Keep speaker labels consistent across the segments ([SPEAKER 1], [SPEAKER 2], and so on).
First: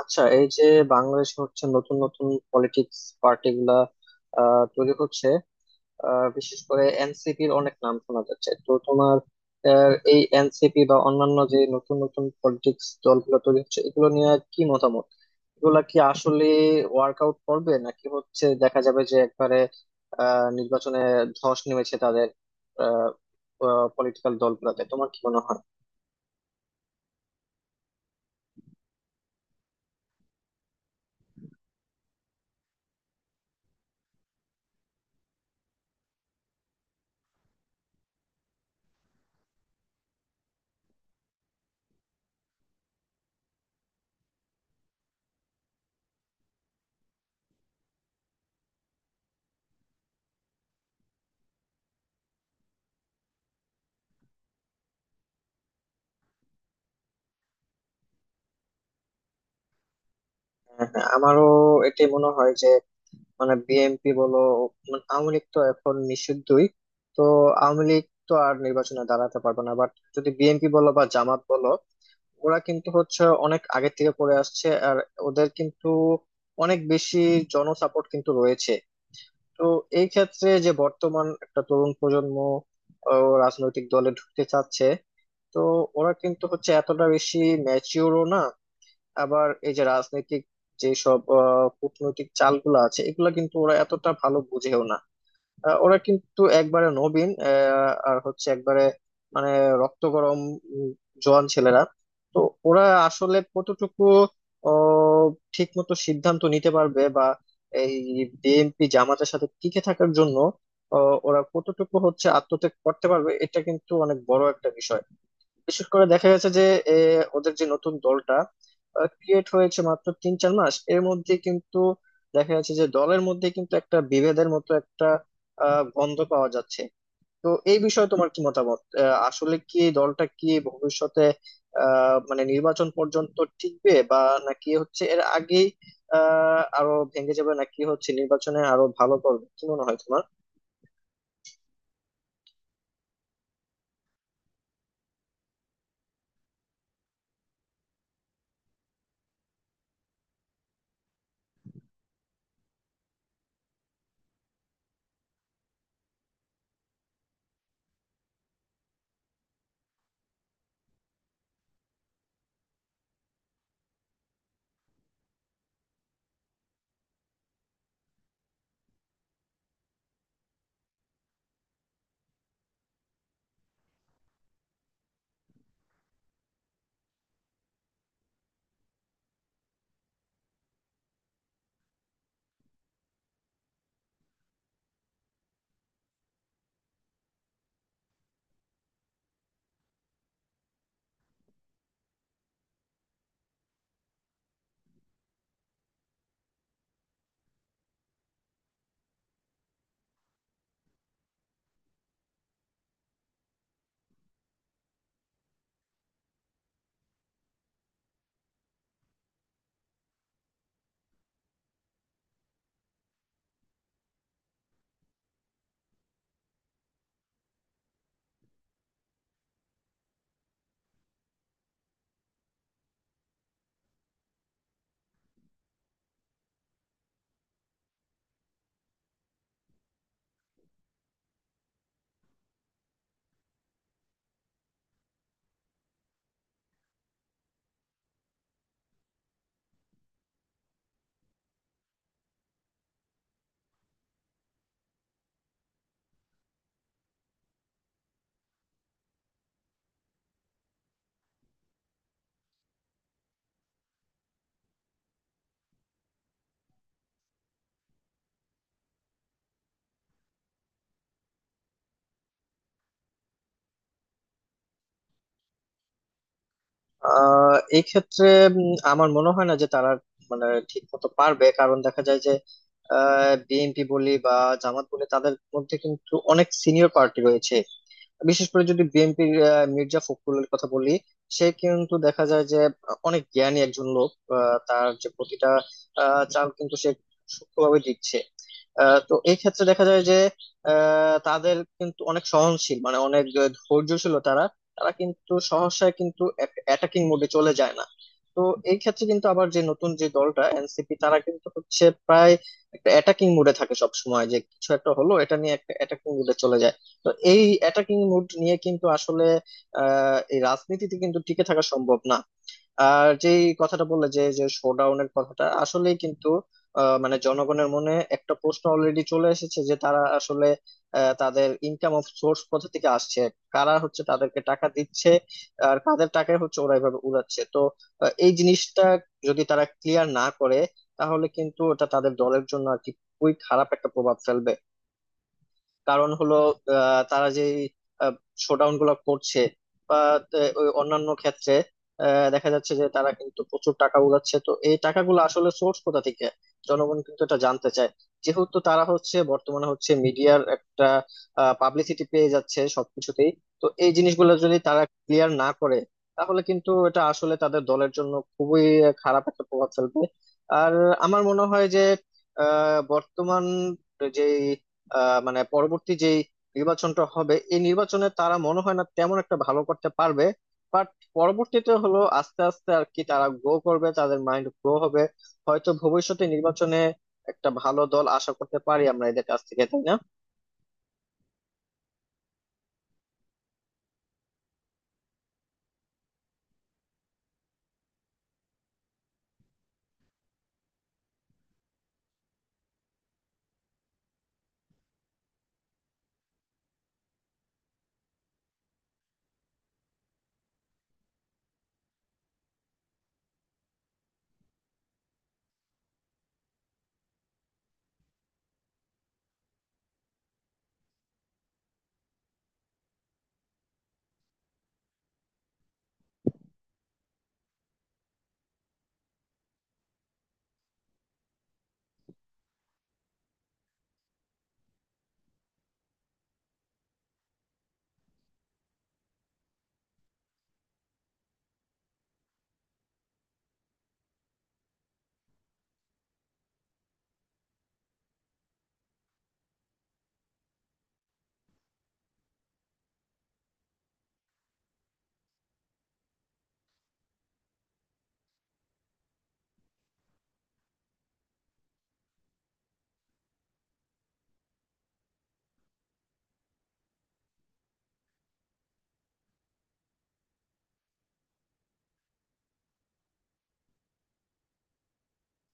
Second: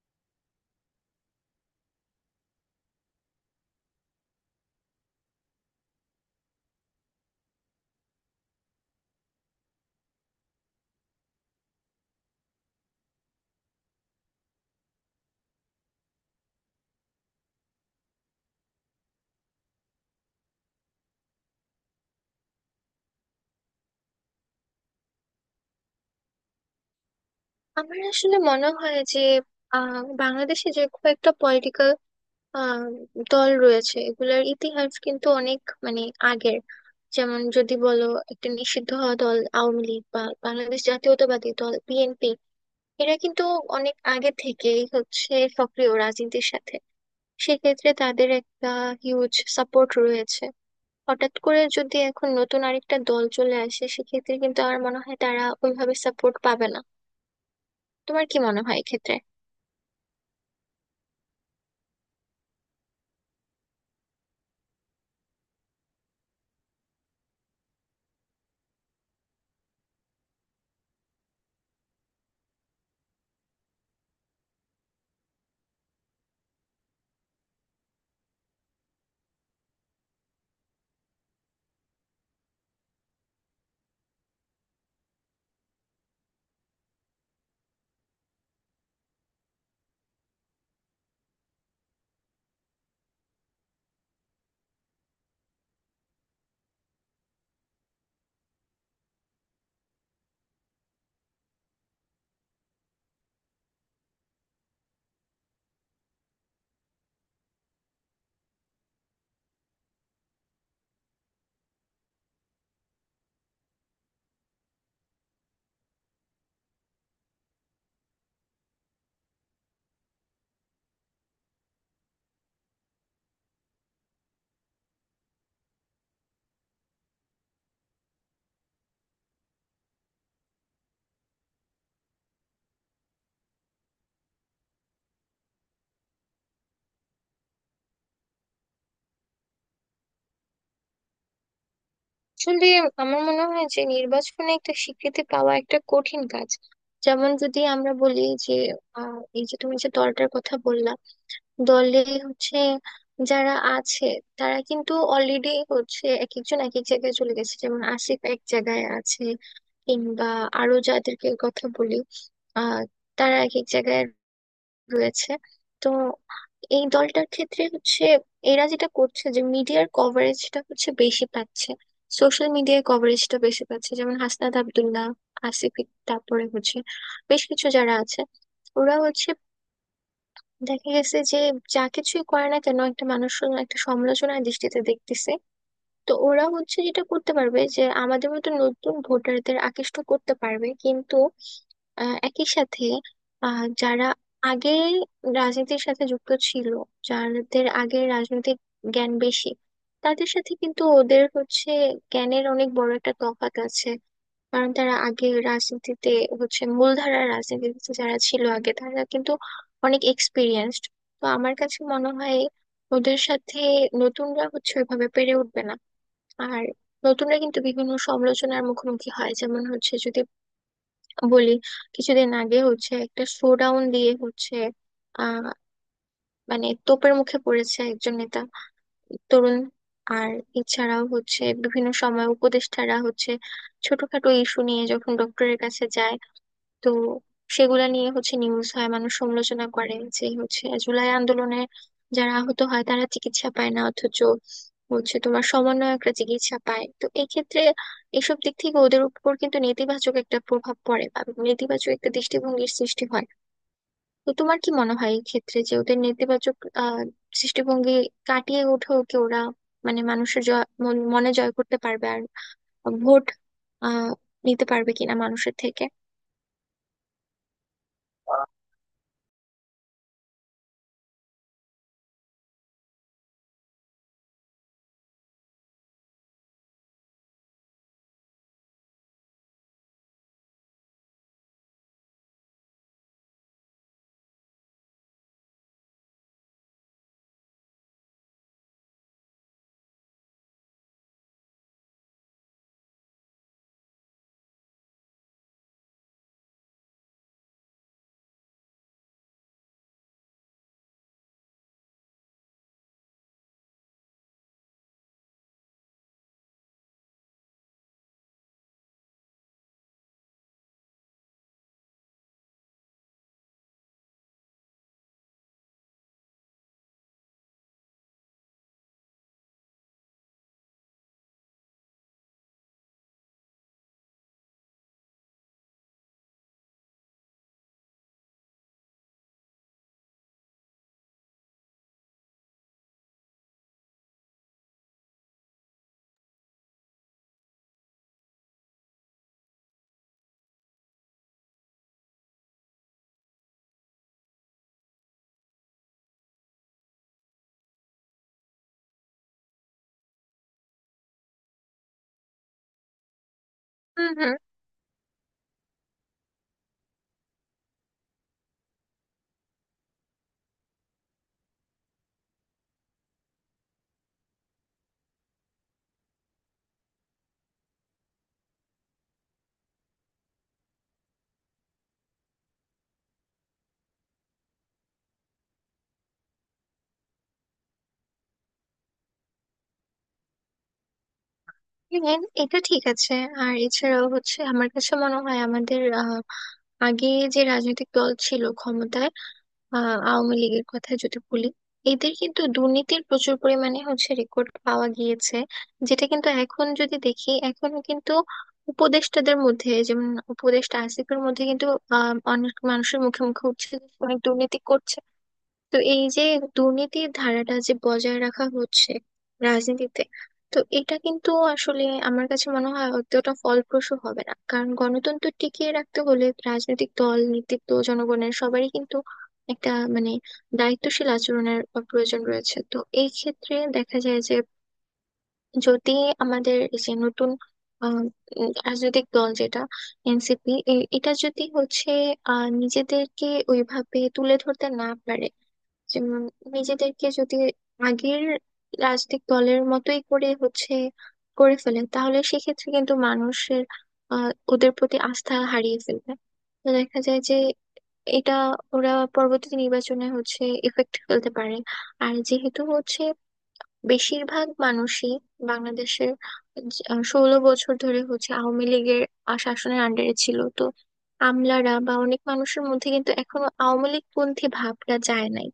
[SPEAKER 1] আচ্ছা, এই যে বাংলাদেশ হচ্ছে নতুন নতুন পলিটিক্স পার্টি গুলা তৈরি হচ্ছে। বিশেষ করে এনসিপির অনেক নাম শোনা যাচ্ছে, তো তোমার এই এনসিপি বা অন্যান্য যে নতুন নতুন পলিটিক্স দলগুলো তৈরি হচ্ছে এগুলো নিয়ে কি মতামত? এগুলা কি আসলে ওয়ার্কআউট করবে, নাকি হচ্ছে দেখা যাবে যে একবারে নির্বাচনে ধস নেমেছে তাদের আহ পলিটিক্যাল দলগুলোতে, তোমার কি মনে হয়?
[SPEAKER 2] আমার আসলে মনে হয় যে আহ, বাংলাদেশে যে কয়েকটা পলিটিক্যাল দল রয়েছে এগুলোর ইতিহাস কিন্তু অনেক মানে আগের, যেমন যদি বলো একটা নিষিদ্ধ হওয়া দল আওয়ামী লীগ বা বাংলাদেশ জাতীয়তাবাদী দল বিএনপি, এরা কিন্তু অনেক আগে থেকেই হচ্ছে সক্রিয় রাজনীতির সাথে। সেক্ষেত্রে তাদের একটা হিউজ সাপোর্ট রয়েছে। হঠাৎ করে যদি এখন নতুন আরেকটা দল চলে আসে সেক্ষেত্রে কিন্তু আমার মনে হয় তারা ওইভাবে সাপোর্ট পাবে না। তোমার কি মনে হয় এক্ষেত্রে?
[SPEAKER 1] হ্যাঁ, হ্যাঁ, আমারও এটাই মনে হয় যে মানে বিএনপি বলো, মানে আওয়ামী লীগ তো এখন নিষিদ্ধই, তো আওয়ামী লীগ তো আর নির্বাচনে দাঁড়াতে পারবে না, বাট যদি বিএনপি বলো বা জামাত বলো, ওরা কিন্তু হচ্ছে অনেক আগে থেকে পড়ে আসছে, আর ওদের কিন্তু অনেক বেশি জনসাপোর্ট কিন্তু রয়েছে। তো এই ক্ষেত্রে যে বর্তমান একটা তরুণ প্রজন্ম ও রাজনৈতিক দলে ঢুকতে চাচ্ছে, তো ওরা কিন্তু হচ্ছে এতটা বেশি ম্যাচিওরও না। আবার এই যে রাজনৈতিক যেসব কূটনৈতিক চালগুলো আছে এগুলা কিন্তু ওরা এতটা ভালো বুঝেও না। ওরা কিন্তু একবারে নবীন, আর হচ্ছে একবারে মানে রক্ত গরম উম, জোয়ান ছেলেরা। তো ওরা আসলে কতটুকু ঠিক মতো সিদ্ধান্ত নিতে পারবে, বা এই বিএনপি জামাতের সাথে টিকে থাকার জন্য ওরা কতটুকু হচ্ছে আত্মত্যাগ করতে পারবে, এটা কিন্তু অনেক বড় একটা বিষয়। বিশেষ করে দেখা গেছে যে এ, ওদের যে নতুন দলটা ক্রিয়েট হয়েছে মাত্র তিন চার মাস, এর মধ্যে কিন্তু দেখা যাচ্ছে যে দলের মধ্যে কিন্তু একটা বিভেদের মতো একটা গন্ধ পাওয়া যাচ্ছে। তো এই বিষয়ে তোমার কি মতামত? আসলে কি এই দলটা কি ভবিষ্যতে মানে নির্বাচন পর্যন্ত টিকবে, বা নাকি হচ্ছে এর আগেই আরো ভেঙে যাবে, নাকি হচ্ছে নির্বাচনে আরো ভালো করবে, কি মনে হয় তোমার?
[SPEAKER 2] আসলে আমার মনে হয় যে নির্বাচনে একটা স্বীকৃতি পাওয়া একটা কঠিন কাজ। যেমন যদি আমরা বলি যে এই যে তুমি যে দলটার কথা বললা, দলে হচ্ছে যারা আছে তারা কিন্তু অলরেডি হচ্ছে এক একজন এক এক জায়গায় চলে গেছে, যেমন আসিফ এক জায়গায় আছে, কিংবা আরো যাদেরকে কথা বলি আহ তারা এক এক জায়গায় রয়েছে। তো এই দলটার ক্ষেত্রে হচ্ছে এরা যেটা করছে যে মিডিয়ার কভারেজটা হচ্ছে বেশি পাচ্ছে, সোশ্যাল মিডিয়ায় কভারেজটা বেশি পাচ্ছে, যেমন হাসনাত আব্দুল্লাহ, আসিফ তারপরে হচ্ছে বেশ কিছু যারা আছে, ওরা হচ্ছে দেখা গেছে যে যা কিছুই করে না কেন একটা মানুষ শুধু একটা সমালোচনার দৃষ্টিতে দেখতেছে। তো ওরা হচ্ছে যেটা করতে পারবে যে আমাদের মতো নতুন ভোটারদের আকৃষ্ট করতে পারবে, কিন্তু একই সাথে যারা আগে রাজনীতির সাথে যুক্ত ছিল, যাদের আগে রাজনৈতিক জ্ঞান বেশি, তাদের সাথে কিন্তু ওদের হচ্ছে জ্ঞানের অনেক বড় একটা তফাৎ আছে। কারণ তারা আগে রাজনীতিতে হচ্ছে মূলধারার রাজনীতিতে যারা ছিল আগে তারা কিন্তু অনেক এক্সপিরিয়েন্সড। তো আমার কাছে মনে হয় ওদের সাথে নতুনরা হচ্ছে ওইভাবে পেরে উঠবে না। আর নতুনরা কিন্তু বিভিন্ন সমালোচনার মুখোমুখি হয়, যেমন হচ্ছে যদি বলি কিছুদিন আগে হচ্ছে একটা শোডাউন দিয়ে হচ্ছে আহ মানে তোপের মুখে পড়েছে একজন নেতা, তরুণ। আর এছাড়াও হচ্ছে বিভিন্ন সময় উপদেষ্টারা হচ্ছে ছোটখাটো ইস্যু নিয়ে যখন ডক্টরের কাছে যায়, তো সেগুলা নিয়ে হচ্ছে নিউজ হয়, মানুষ সমালোচনা করে যে হচ্ছে জুলাই আন্দোলনে যারা আহত হয় তারা চিকিৎসা পায় না অথচ হচ্ছে তোমার সমন্বয়করা চিকিৎসা পায়। তো এই ক্ষেত্রে এসব দিক থেকে ওদের উপর কিন্তু নেতিবাচক একটা প্রভাব পড়ে বা নেতিবাচক একটা দৃষ্টিভঙ্গির সৃষ্টি হয়। তো তোমার কি মনে হয় এই ক্ষেত্রে যে ওদের নেতিবাচক আহ দৃষ্টিভঙ্গি কাটিয়ে উঠেও কি ওরা মানে মানুষের জয় মনে জয় করতে পারবে আর ভোট আহ নিতে পারবে কিনা মানুষের থেকে?
[SPEAKER 1] এই ক্ষেত্রে আমার মনে হয় না যে তারা মানে ঠিক মতো পারবে, কারণ দেখা যায় যে বিএনপি বলি বা জামাত বলি তাদের মধ্যে কিন্তু অনেক সিনিয়র পার্টি রয়েছে। বিশেষ করে যদি বিএনপির মির্জা ফখরুলের কথা বলি, সে কিন্তু দেখা যায় যে অনেক জ্ঞানী একজন লোক। তার যে প্রতিটা চাল কিন্তু সে সূক্ষ্মভাবে দিচ্ছে। তো এই ক্ষেত্রে দেখা যায় যে তাদের কিন্তু অনেক সহনশীল, মানে অনেক ধৈর্যশীল তারা। তারা কিন্তু সহসায় কিন্তু অ্যাটাকিং মোডে চলে যায় না। তো এই ক্ষেত্রে কিন্তু আবার যে নতুন যে দলটা এনসিপি, তারা কিন্তু হচ্ছে প্রায় একটা অ্যাটাকিং মুডে থাকে সব সময়, যে কিছু একটা হলো এটা নিয়ে একটা অ্যাটাকিং মুডে চলে যায়। তো এই অ্যাটাকিং মুড নিয়ে কিন্তু আসলে এই রাজনীতিতে কিন্তু টিকে থাকা সম্ভব না। আর যে কথাটা বললে যে যে শোডাউনের কথাটা আসলেই কিন্তু মানে জনগণের মনে একটা প্রশ্ন অলরেডি চলে এসেছে, যে তারা আসলে তাদের ইনকাম অফ সোর্স কোথা থেকে আসছে, কারা হচ্ছে তাদেরকে টাকা দিচ্ছে, আর কাদের টাকা হচ্ছে ওরা এভাবে উড়াচ্ছে। তো এই জিনিসটা যদি তারা ক্লিয়ার না করে তাহলে কিন্তু ওটা তাদের দলের জন্য আর কি খুবই খারাপ একটা প্রভাব ফেলবে। কারণ হলো তারা যে শোডাউন গুলো করছে, বা ওই অন্যান্য ক্ষেত্রে দেখা যাচ্ছে যে তারা কিন্তু প্রচুর টাকা উড়াচ্ছে, তো এই টাকাগুলো আসলে সোর্স কোথা থেকে, জনগণ কিন্তু এটা জানতে চায়। যেহেতু তারা হচ্ছে বর্তমানে হচ্ছে মিডিয়ার একটা পাবলিসিটি পেয়ে যাচ্ছে সবকিছুতেই, তো এই
[SPEAKER 2] হম।
[SPEAKER 1] জিনিসগুলো যদি তারা ক্লিয়ার না করে তাহলে কিন্তু এটা আসলে তাদের দলের জন্য খুবই খারাপ একটা প্রভাব ফেলবে। আর আমার মনে হয় যে বর্তমান যে মানে পরবর্তী যে নির্বাচনটা হবে, এই নির্বাচনে তারা মনে হয় না তেমন একটা ভালো করতে পারবে, বাট পরবর্তীতে হলো আস্তে আস্তে আর কি তারা গ্রো করবে, তাদের মাইন্ড গ্রো হবে। হয়তো ভবিষ্যতে নির্বাচনে একটা ভালো দল আশা করতে পারি আমরা এদের কাছ থেকে, তাই না?
[SPEAKER 2] হ্যাঁ, এটা ঠিক আছে। আর এছাড়াও হচ্ছে আমার কাছে মনে হয় আমাদের আগে যে রাজনৈতিক দল ছিল ক্ষমতায়, আওয়ামী লীগের কথা যদি বলি, এদের কিন্তু দুর্নীতির প্রচুর পরিমাণে হচ্ছে রেকর্ড পাওয়া গিয়েছে। যেটা কিন্তু এখন যদি দেখি এখনো কিন্তু উপদেষ্টাদের মধ্যে, যেমন উপদেষ্টা আসিফের মধ্যে কিন্তু অনেক মানুষের মুখে মুখে উঠছে যে অনেক দুর্নীতি করছে। তো এই যে দুর্নীতির ধারাটা যে বজায় রাখা হচ্ছে রাজনীতিতে, তো এটা কিন্তু আসলে আমার কাছে মনে হয় অতটা ফলপ্রসূ হবে না, কারণ গণতন্ত্র টিকিয়ে রাখতে হলে রাজনৈতিক দল, নেতৃত্ব, জনগণের সবারই কিন্তু একটা মানে দায়িত্বশীল আচরণের প্রয়োজন রয়েছে। তো এই ক্ষেত্রে দেখা যায় যে যদি আমাদের এই যে নতুন আহ, রাজনৈতিক দল যেটা এনসিপি, এটা যদি হচ্ছে নিজেদেরকে ওইভাবে তুলে ধরতে না পারে, যেমন নিজেদেরকে যদি আগের রাজনৈতিক দলের মতোই করে হচ্ছে করে ফেলে তাহলে সেক্ষেত্রে কিন্তু মানুষের ওদের প্রতি আস্থা হারিয়ে ফেলবে। তো দেখা যায় যে এটা ওরা পরবর্তী নির্বাচনে হচ্ছে এফেক্ট ফেলতে পারে। আর যেহেতু হচ্ছে বেশিরভাগ মানুষই বাংলাদেশের 16 বছর ধরে হচ্ছে আওয়ামী লীগের শাসনের আন্ডারে ছিল, তো আমলারা বা অনেক মানুষের মধ্যে কিন্তু এখনো আওয়ামী লীগ পন্থী ভাবটা যায় নাই।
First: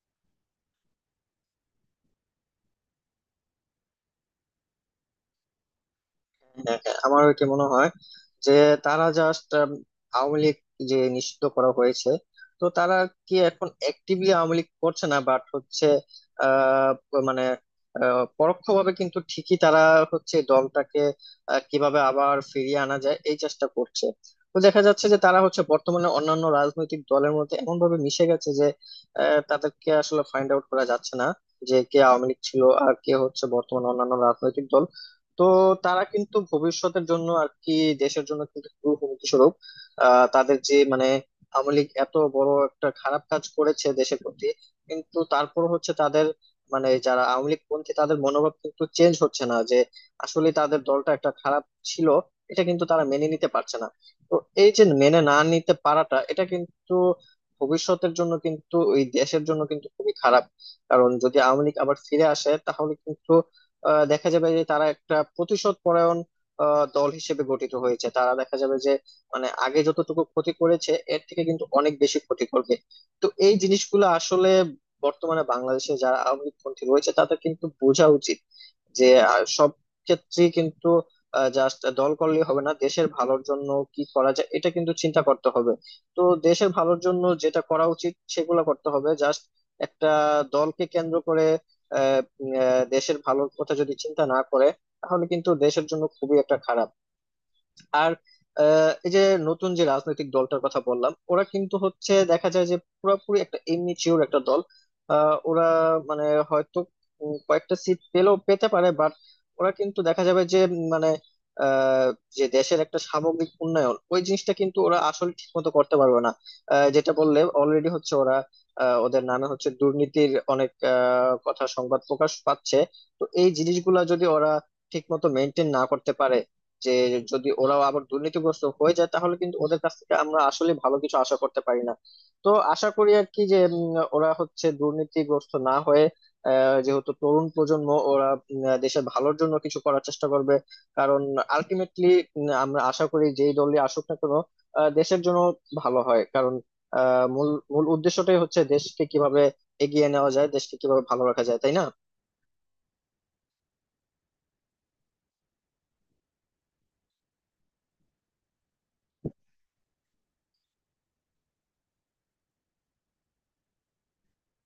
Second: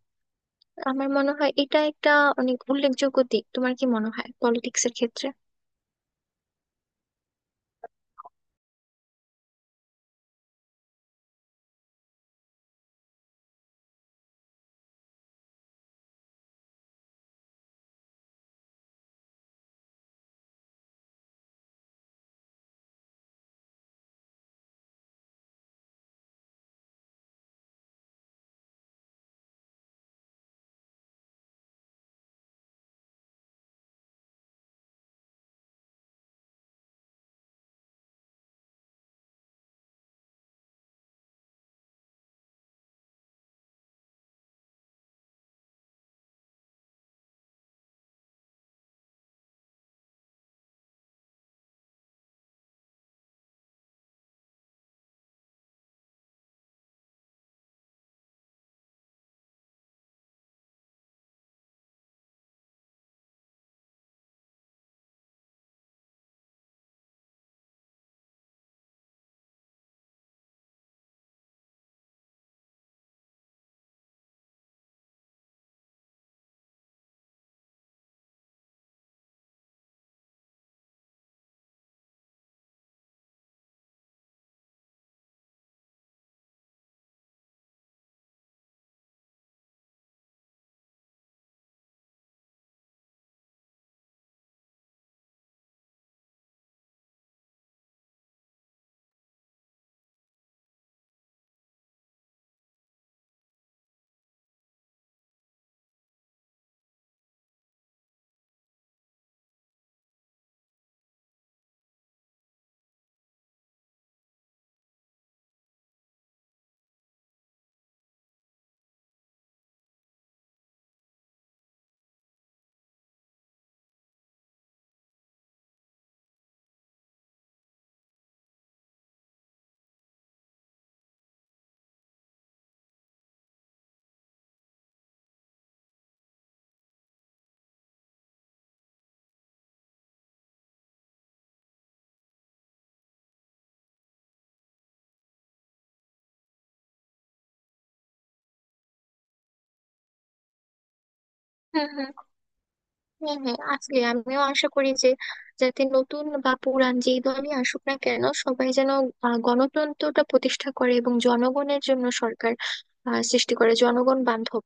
[SPEAKER 2] আমার মনে হয় এটা একটা অনেক উল্লেখযোগ্য দিক। তোমার কি মনে হয় পলিটিক্স এর ক্ষেত্রে?
[SPEAKER 1] হ্যাঁ, হ্যাঁ, আমার কি মনে হয় যে তারা জাস্ট আওয়ামী লীগ যে নিষিদ্ধ করা হয়েছে, তো তারা কি এখন অ্যাক্টিভলি আওয়ামী লীগ করছে না, বাট হচ্ছে আহ মানে পরোক্ষভাবে কিন্তু ঠিকই তারা হচ্ছে দলটাকে কিভাবে আবার ফিরিয়ে আনা যায় এই চেষ্টা করছে। তো দেখা যাচ্ছে যে তারা হচ্ছে বর্তমানে অন্যান্য রাজনৈতিক দলের মধ্যে এমন ভাবে মিশে গেছে যে তাদেরকে আসলে ফাইন্ড আউট করা যাচ্ছে না, যে কে আওয়ামী লীগ ছিল আর কে হচ্ছে বর্তমানে অন্যান্য রাজনৈতিক দল। তো তারা কিন্তু ভবিষ্যতের জন্য আর কি দেশের জন্য কিন্তু খুবই হুমকি স্বরূপ। তাদের যে মানে আওয়ামী লীগ এত বড় একটা খারাপ কাজ করেছে দেশের প্রতি, কিন্তু তারপর হচ্ছে তাদের মানে যারা আওয়ামী লীগ পন্থী তাদের মনোভাব কিন্তু চেঞ্জ হচ্ছে না যে আসলে তাদের দলটা একটা খারাপ ছিল, এটা কিন্তু তারা মেনে নিতে পারছে না। তো এই যে মেনে না নিতে পারাটা, এটা কিন্তু ভবিষ্যতের জন্য কিন্তু ওই দেশের জন্য কিন্তু খুবই খারাপ, কারণ যদি আওয়ামী লীগ আবার ফিরে আসে তাহলে কিন্তু দেখা যাবে যে তারা একটা প্রতিশোধ পরায়ণ দল হিসেবে গঠিত হয়েছে, তারা দেখা যাবে যে মানে আগে যতটুকু ক্ষতি করেছে এর থেকে কিন্তু অনেক বেশি ক্ষতি করবে। তো এই জিনিসগুলো আসলে বর্তমানে বাংলাদেশে যারা আওয়ামী লীগপন্থী রয়েছে তাদের কিন্তু বোঝা উচিত যে সব ক্ষেত্রেই কিন্তু জাস্ট দল করলেই হবে না, দেশের ভালোর জন্য কি করা যায় এটা কিন্তু চিন্তা করতে হবে। তো দেশের ভালোর জন্য যেটা করা উচিত সেগুলো করতে হবে, জাস্ট একটা দলকে কেন্দ্র করে দেশের ভালোর কথা যদি চিন্তা না করে তাহলে কিন্তু দেশের জন্য খুবই একটা খারাপ। আর এই যে নতুন যে রাজনৈতিক দলটার কথা বললাম, ওরা কিন্তু হচ্ছে দেখা যায় যে পুরোপুরি একটা ইমেচিওর একটা দল। ওরা মানে হয়তো কয়েকটা সিট পেলেও পেতে পারে, বাট ওরা কিন্তু দেখা যাবে যে মানে আহ, যে দেশের একটা সামগ্রিক উন্নয়ন, ওই জিনিসটা কিন্তু ওরা আসলে ঠিক মতো করতে পারবে না। যেটা বললে অলরেডি হচ্ছে ওরা, ওদের নামে হচ্ছে দুর্নীতির অনেক কথা সংবাদ প্রকাশ পাচ্ছে। তো এই জিনিসগুলা যদি ওরা ঠিক মতো মেনটেন না করতে পারে, যে যদি ওরাও আবার দুর্নীতিগ্রস্ত হয়ে যায়, তাহলে কিন্তু ওদের কাছ থেকে আমরা আসলে ভালো কিছু আশা করতে পারি না। তো আশা করি আর কি যে ওরা হচ্ছে দুর্নীতিগ্রস্ত না হয়ে যেহেতু তরুণ প্রজন্ম ওরা দেশের ভালোর জন্য কিছু করার চেষ্টা করবে। কারণ আলটিমেটলি আমরা আশা করি যেই দলই আসুক না কেন দেশের জন্য ভালো হয়, কারণ মূল মূল উদ্দেশ্যটাই হচ্ছে দেশকে কিভাবে এগিয়ে নেওয়া যায়, দেশকে কিভাবে ভালো রাখা যায়, তাই না?
[SPEAKER 2] হুম হুম। হ্যাঁ হ্যাঁ, আসলে আমিও আশা করি যে, যাতে নতুন বা পুরান যেই দলই আসুক না কেন সবাই যেন গণতন্ত্রটা প্রতিষ্ঠা করে এবং জনগণের জন্য সরকার সৃষ্টি করে, জনগণ বান্ধব।